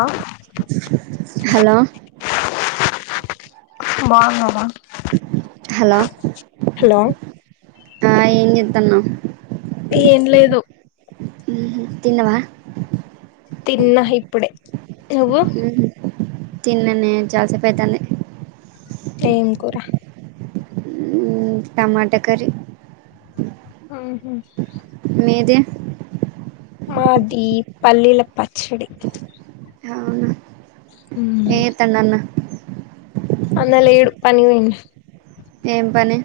ఆ హలో బావున్నావా hello hello ఆ ఏం చేస్తాన్నావు ఏం లేదు తినవా తిన్నా ఇప్పుడే నువ్వు ఉహుమ్ తిన్నానే చాలాసేపు అయితంది ఏం కూరా ఉమ్, టమాటా కర్రి ఆహ మీది మాది పల్లీల పచ్చడి అవునా ఏ త్తండు అన్న అన్న లేడు పనికి పోయిండు ఏం పని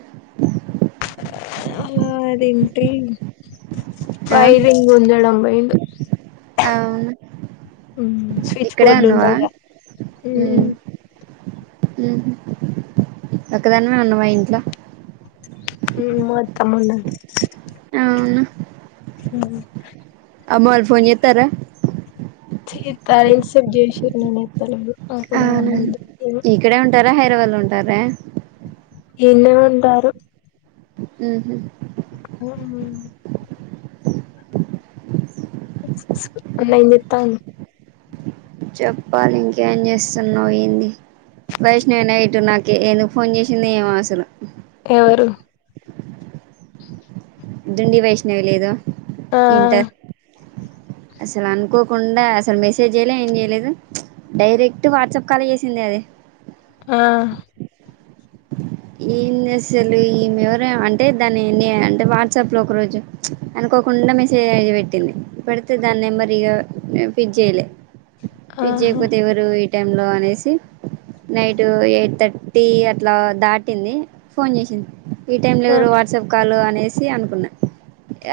ఆ అదేంటి ఆ ఫైరింగ్ [unintelligible] అవును ఎంద్ స్విచ్ ఇక్కడే బోర్డ్లు ఉన్నవా ఉంటాయిగా హమ్ ఒకదనిమే ఉన్నావా ఇంట్ల ఉ మా [unintelligible] అవునా హ అమ్మ వాళ్ళు ఫోన్ చెత్తారా చెత్తారు ఇన్సేపు జెసిన్రు నేను ఎత్తలేదు అప్పుడు అవును అన్నం తింటిని ఇక్కడే ఉంటారా హై దరాబాద్ లో ఉంటారా ఇడ్నె ఉంటారు ఉహు ఉమ్ పిల్ల ఎం జెత్తంది చెప్పాలి ఇంకేం చేస్తున్నావు ఏంది వైష్ణవి నైటు నాకు ఎందుకు ఫోన్ చేసింది ఏమో అసలు ఎవరు దుండి వైష్ణవి లేద ఆ ఇంటర్ అసలు అనుకోకుండా అసలు మెసేజ్ చేయలే ఏం చేయలేదు డైరెక్ట్ వాట్సాప్ కాల్ చేసింది అది ఆ ఏంది అసలు ఈమె ఎవర అంటే దాన్ని అంటే వాట్సాప్ లో ఒక రోజు అనుకోకుండా మెసేజ్ అయి పెట్టింది పడితే దాని నెంబర్ ఇక ఫిడ్ చేయలే ఫిడ్ ఆహా జేయకపోతే ఎవరు ఎన్ టైం లో అనేసి నైట్ ఎయిట్ థర్టీ అట్లా దాట్ టింది ఫోన్ చేసింది ఈ టైమ్ లో ఆ ఎవరు వాట్సాప్ కాల్ అనేసి అనుకున్నా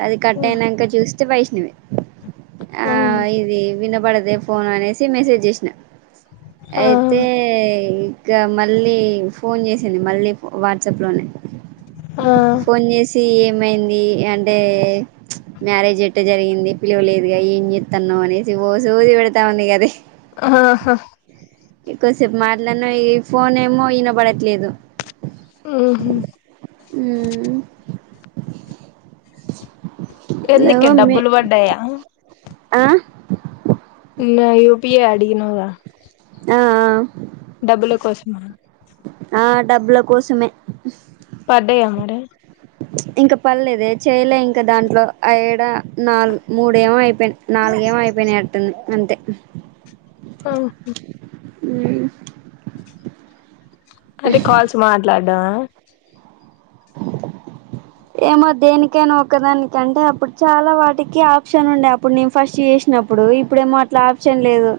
అది కట్ అయినాక చూస్ తే వైష్ణవి ఆ ఇది విన పడద ఫోన్ అనేసి మెసేజ్ చేసిన ఆ అయితే ఇకా మళ్ళీ ఫోన్ చేసింది మళ్ళీ వాట్సాప్లోనే ఆ ఫోన్ చేసి ఏం ఇమైంది అంటే మ్యారేజ్ ఎట్ట జరిగింది పిలువలేదుగా ఏం చెస్తాన్నా అనేసి ఓసి ఊది పెడతా ఉంది కద ఆహా ఎక్కుసేపు మాట్లాడిన ఈ ఫోన్ ఏమో ఈన పడట్లేదు ఆహ అ ఎందుక డబ్బులు బడ్డయా హ్ ఇ [unintelligible] ప్ప అడిగినద ఆ ఆ డబ్బుల కోసమా ఆ డబ్బుల కోసమే పడయా మడ ఇంకా పల్దే చేలే ఇంకా దాంట్లో ఏడా నాలుగు మూడు ఏమో అయిపోయింది నాలుగేమ అయిపోయినాడు ప అంతే ఆా అ అంటే కాల్స్ మాట్లాడ్డా ఏమో దేనికైనా ఒకదానికంటే అప్పుడు చాలా వాటికి ఆప్షన్ ఉండే అప్పుడు నేను ఫస్ట్ చేసినప్పుడు ఇప్పుడేమో అట్లా ఆప్షన్ లేదు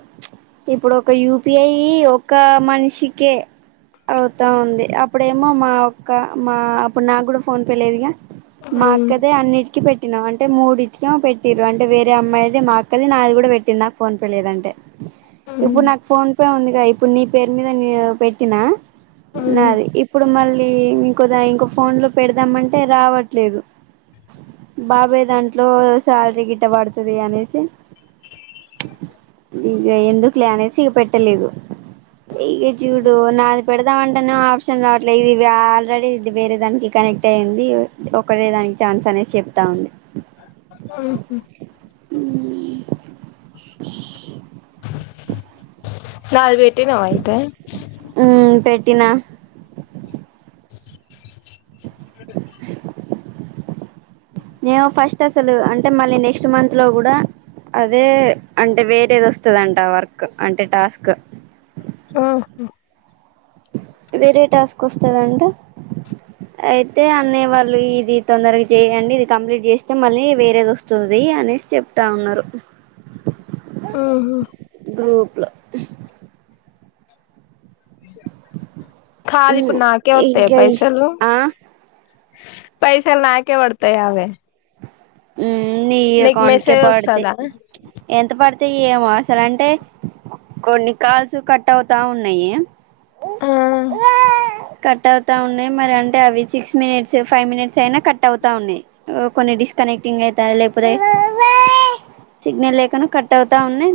ఇప్పుడు ఒక యూపిఐ ఒక మనిషికే అవుతా ఉంది అప్పుడేమో మా ఒక్క మా అప్పుడు నా కూడా ఫోన్ పే లేదుగా మా ఉమ్ అక్కదే అన్నిటికిీ పెట్టినా అంటే మూడిటికే పెట్టి్ర అంటే వేరే అమ్మాయి అదే మా అక్కది నాది కూడా పెట్టింది నాకు ఫోన్ పే లేదంటే ఉమ్ ఇప్పుడు నాకు ఫోన్ పే ఉందిగా ఇప్పుడు నీ పేరు మీద న పెట్టినా ఉమ్ నాది ఇప్పు ఇప్పుడు మళ్ళీ ఇంకద ఇంకో ఫోన్ లో పెడదామంట అంటే రావట్లేదు బాబాయ దాంట్లో శాలరీ గిట్ట పడుతుంది అనేసి ఇక ఎందుకులే అనేసి ఇక పెట్టలేదు ఇక చూడు నాది పెడదామంటేనే ఆప్షన్ రావట్లేదు ఇది ఆల్రెడీ ఇది వేరే దానికి కనెక్ట్ అయ్యంది ఒకటే దానికి ఛాన్స్ అనేది చెప్తా ఉంది ఆఓహ అ న వేట ేనాయితే పటినా నేను ఫస్ట్ అసలు అంటే మళ్ళీ నెక్స్ట్ మంత్ లో కూడా అదే అంటే వేరేది వస్తుందింట వర్క్ అంటే టాస్క్ ఆా వేరే టాస్క్ వస్తుందింటే అయితే అనే వాళ్ళు ఇది తొందరగా చేయడి ఇది కంప్లీట్ చేస్తే మళ్ళీ వేరేది వస్తుంది అనేసి చెప్తా ఉన్నారు ఉహు గ్రూప్ లో కాాదు ఇప్పుడు ఉమ్ నాకే వతేా ఇంకా ఈ పైసలు ఆ పైసలు నాకే పడతాయవే. ఉమ్ నీ అకౌంట్కే పడతాయి వస్తదా ప్చ్ ఎంత పడుత. అయితే ఏమో అసలు అంటే కొన్ని కాల్స్ కట్ అవుతా ఉన్నాయి. ఆహ్. కట్ అవుతా ఉన్నాయి మరి అంటే అవి సిక్స్ మినిట్స్, ఫైవ్ మినిట్స్ అయినా కట్ అవుతా ఉన్నాయి. కొన్ని డిస్ కనెక్టింగ్ అయితాయి లేకపోతే సిగ్నల్ లేకుండా కట్ అవుతా ఉన్నాయి.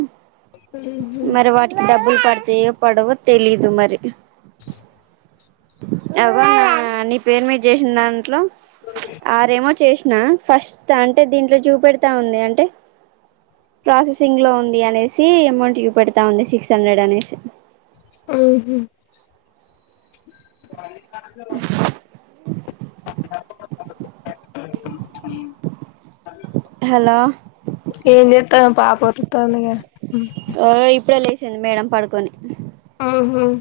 ఉహు మరి వాటికి డబ్బులు పట్ట్. ఇగ పడవోతెలీదు మరి అగ నీ పేరు మీద చేసిన దాంట్లో. ఆరేమో చేస్. నా ఫస్ట్. అంటే దీంట్లో చూపెడతా ఉంది. అంటే ప్రాసెసింగ్ లో ఉంది అనేసి అమౌంట్ చూపెడతా ఉంది. సిక్స్ హండ్రెడ్ అనేసి. ఉమ్ ‌ఉహూ [inaudible] [unintelligible] హలో. త పాపోటి. తొందరగా ఉమ్. సింది మేడం పడుకొని. ఉమ్మ్.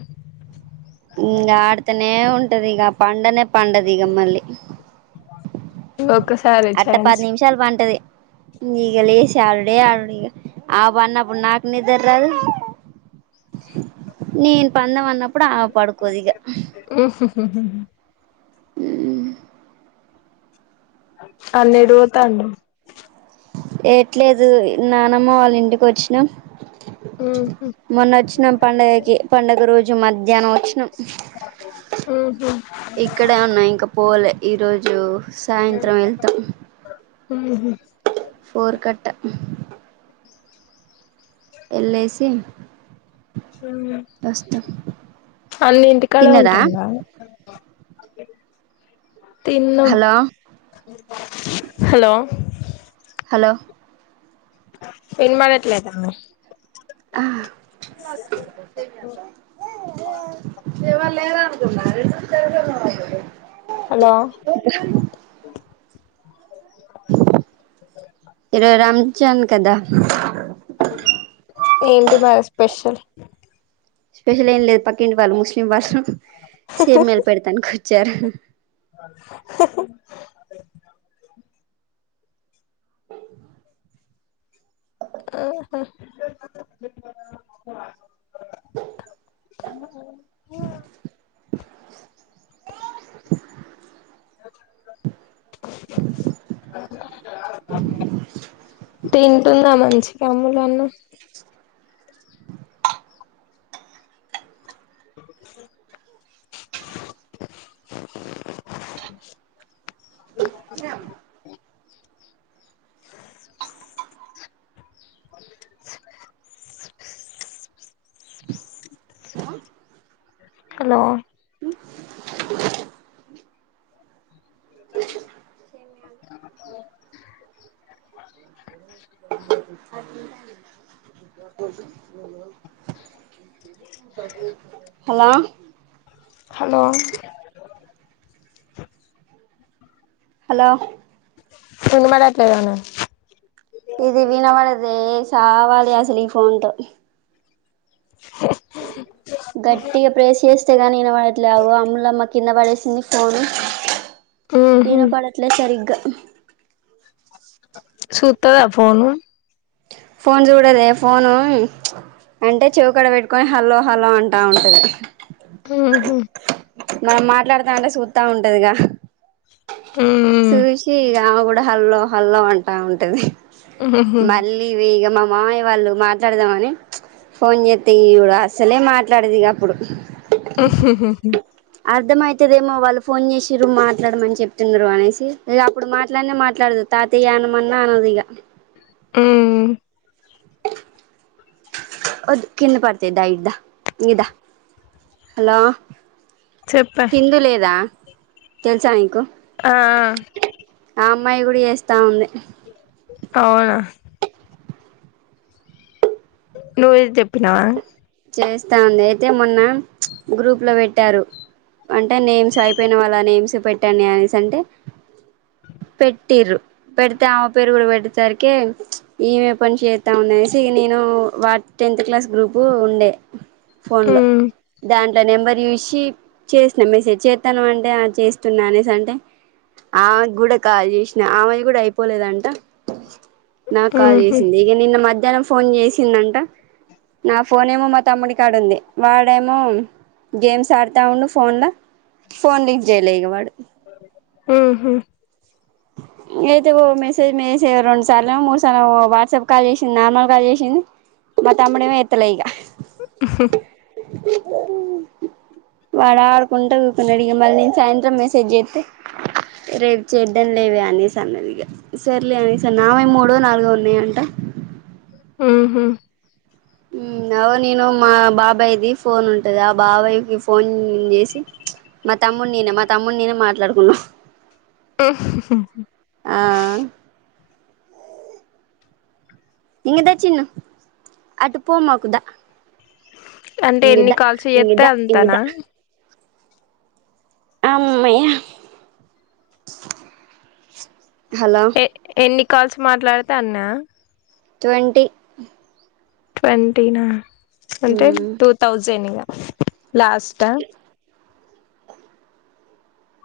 ఉమ్ ఆడతనే. నే ఉంటది ఇగ పండనే. పండదీగ మళ్లి. ఓకే. అట్ట పది నిమిషాలు పంటది. నీ ఇక లేసి ఆడుడే ఆడుడు ఇక ఆమె పఅన్నప్పుడు నాకు నిద్ర రాదు నేను పందమ అన్నప్పుడు. అప్పుడు ఆహ్ పాడుకొదిగా. ఉహామ్ ఉహ్మ్. అన్నేడు పోతానాడు. ఎట్లేదు నానమ్మ వాళ్ళ ఇంటికి వచ్చినం. ఉహు మొన్న వచ్చినం పండుగకి పండుగ రోజు. మధ్యాహ్నం వచ్చినం. ఉహు ఇక్కడే ఉన్నాయి. ఇంకా పోలే ఈరోజు సాయంత్రం వెళ్తాం. ఉహూ. ఫోర్కాట్ట. ఎల్లేసి. అన్న ఇంటికాడే తిన్నరా ఉంటాడా అ తిన్న హలో హలో హలో వినబట్లేదామే హ ఎవల్లేరా అ మ్యారేజ్ [unintelligible] హలో ఈ రోజు రంజన్ కదా ఏంటి మరి స్పెషల్ స్పెషల్ ఏం లేదు పక్కింటి వాళ్ళు ముస్లిం వాళ్ళు సేమ్యలు పెడతానీ కోచ్ చారు ఆహ తింటుందామా నుంచి కనుములు అన్నావ్ యం హలో [unintelligible] హలో హలో హలో వినబడట్లేదానే ఇది వినవడదే చవాలి అసలు ఈ ఫోన్తో గట్టిగా ప్రేస్ చేస్తే గనీ వినవాడట్లే అవ్వో అమ్ములమ్మకి కింద పడేసింది ఫోను ఉహు ఇనపడట్లే సరిగ్గా ఉ సుత్తద ఫోను ఫోన్ చూడదె ఫోను అంటే చెవు కడ పెట్టుకని హలో హలో అంటా ఉంటది ఉహు మనం మాట్లాడుతా అంటే చుత్త ఉంటదిగా ఉమ్ సుషి ఇగ ఆమ కూడా హల్ల్లో హల్లో అంటా ఉంటది ఉహుహు మళ్ళీ విగమామ్ మామయ్య వాళ్ళు మాట్లాడదామని ఫోన్ చేస్తా ఈడు అసలే మాట్లాడేది ఇగ అప్పుడు [unintelligible] అర్ధం అయితదేమో వాళ్ళు ఫోన్ చేసిన్రు మాట్లాడమని చెప్తున్నారు అనేసి ఇగ అప్పుడు మాట్లాడినే మాట్లాడదు తాతయ్యా అనమన్న అనదు ఇక హ్మ్ వద్దు కింద పడుతాయ్ దా ఇటు దా హలో చెప్పా కిందు లేదా తెల్సా అయకు ఆ అమ్మాయి గుడి వేస్తా ఉంది అవునా నువ్్వవుేది చెప్పినావా చేస్తా ఉంది అయితే మొన్న గ్రూప్లో పెట్టారు అంటే నేమ్స్ అయిపోయిన వాళ్ళ నేమ్స్ పెట్టండి అనేసి అంటే పెట్టిర్రు పెడితే ఆమె పేరు కూడా పెట్టేసరికిే ఈమే పని చేస్తా ఉంది అనేసి నేను వా టెన్త్ క్లాస్ గ్రూపు పండ ఫోన్ లో ఉమ్ దాం అంట నెంబర్ చూసి చేసిన మెసేజ్ చేస్తాను అంటే చేస్తున్నా అనేసి అంటే ఆమెకి కూడా కాల్ చేసిన ఆమాయి కూడా అయిపోలేదంట నాకు కాల్ ఉహు చేసింది ఈక నిన్న మధ్య జనం ఫోన్ చేసిందంట నా ఫోన్ ఏమో మా తమ్ముడికి ఆడుంది వాడేమో గేమ్స్ ఆడుతా ఉండు ఫోన్లో ఫోన్ లిక్ చేయలే వాడు ఆహా అయితే మెసేజ్ేసే రెండు సార్లు ఏమో మూడు సార్లు వాట్సాప్ కాల్ చేసింది నార్మల్ కాల్ చేసింది మా తమ్ముడేమో ఎత్తలే ఇక ఆ వాడా ఆడుకుంటా కూకున్నాడు ఇక మళ్ళీేను సాయంత్రం మెసేజ్ చేస్తే రేపు చే లేవ అనే స అన్నలుగా సర్లే అ సార్ నామ మూడు నాలుగుో అంట ఆహా అవు నేను మా బాబాయ్ది ఫోన్ ఉంటది ఆ బాబాయ్ి ఫోన్ చేసి మ తమ్ముడి ననే మా తమ్ముడి ననే మాట్లాడుకున్నాం ఆ [unintelligible] ఇంగదా చిన్న అటు పోమాకుదా అంటే ఎన్ని కాల్స్ చేస్తా దా ఇంగ అంతానా ఆమ్మ్మయ ఎ ఎన్ని కలిసి మాట్లాడతే అన్న ట్వంటంటి ట్వంటీనా అంటే మ్మ్ టూ థౌజండ్గా లాస్ట్ ఆ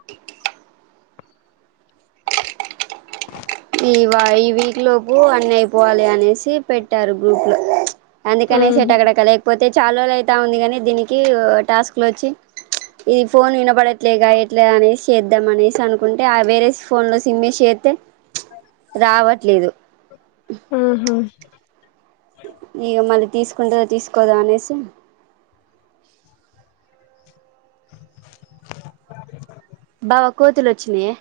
కే వో ఈ ఈ వీక్ లోపు అన్ని అయిపోవాలి అనేసి పెట్టారు గ్రూప్ లో అందుకనే సట్ ఉహు అక్కడక్క లేకపోతే చాలరోజులు అయితా ఉంది కాని దీనికి టాస్క్ లు వచ్చి ఈ ఫోన్ వినబడట్లేగా ఎట్లాఅనేసి చేద్దాం అనేసి అనుకుంటే ఆ వేరే ఫోన్ లో సిమ్ఏసి చేస్తే రావట్లేదు ఉహు ఇగ మళ్ళీ తీసుకుంటందా తీసుకోదా అనేసి బావా కోతులు వచ్చినియే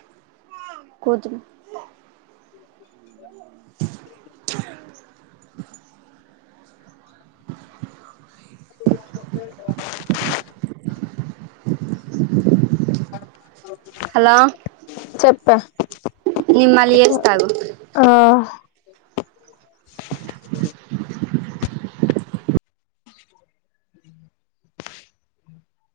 కోతులు [unintelligible] [unintelligible] హలో చెప్ప నేను మళ్ళీ చేస్తా ఆగు ఆ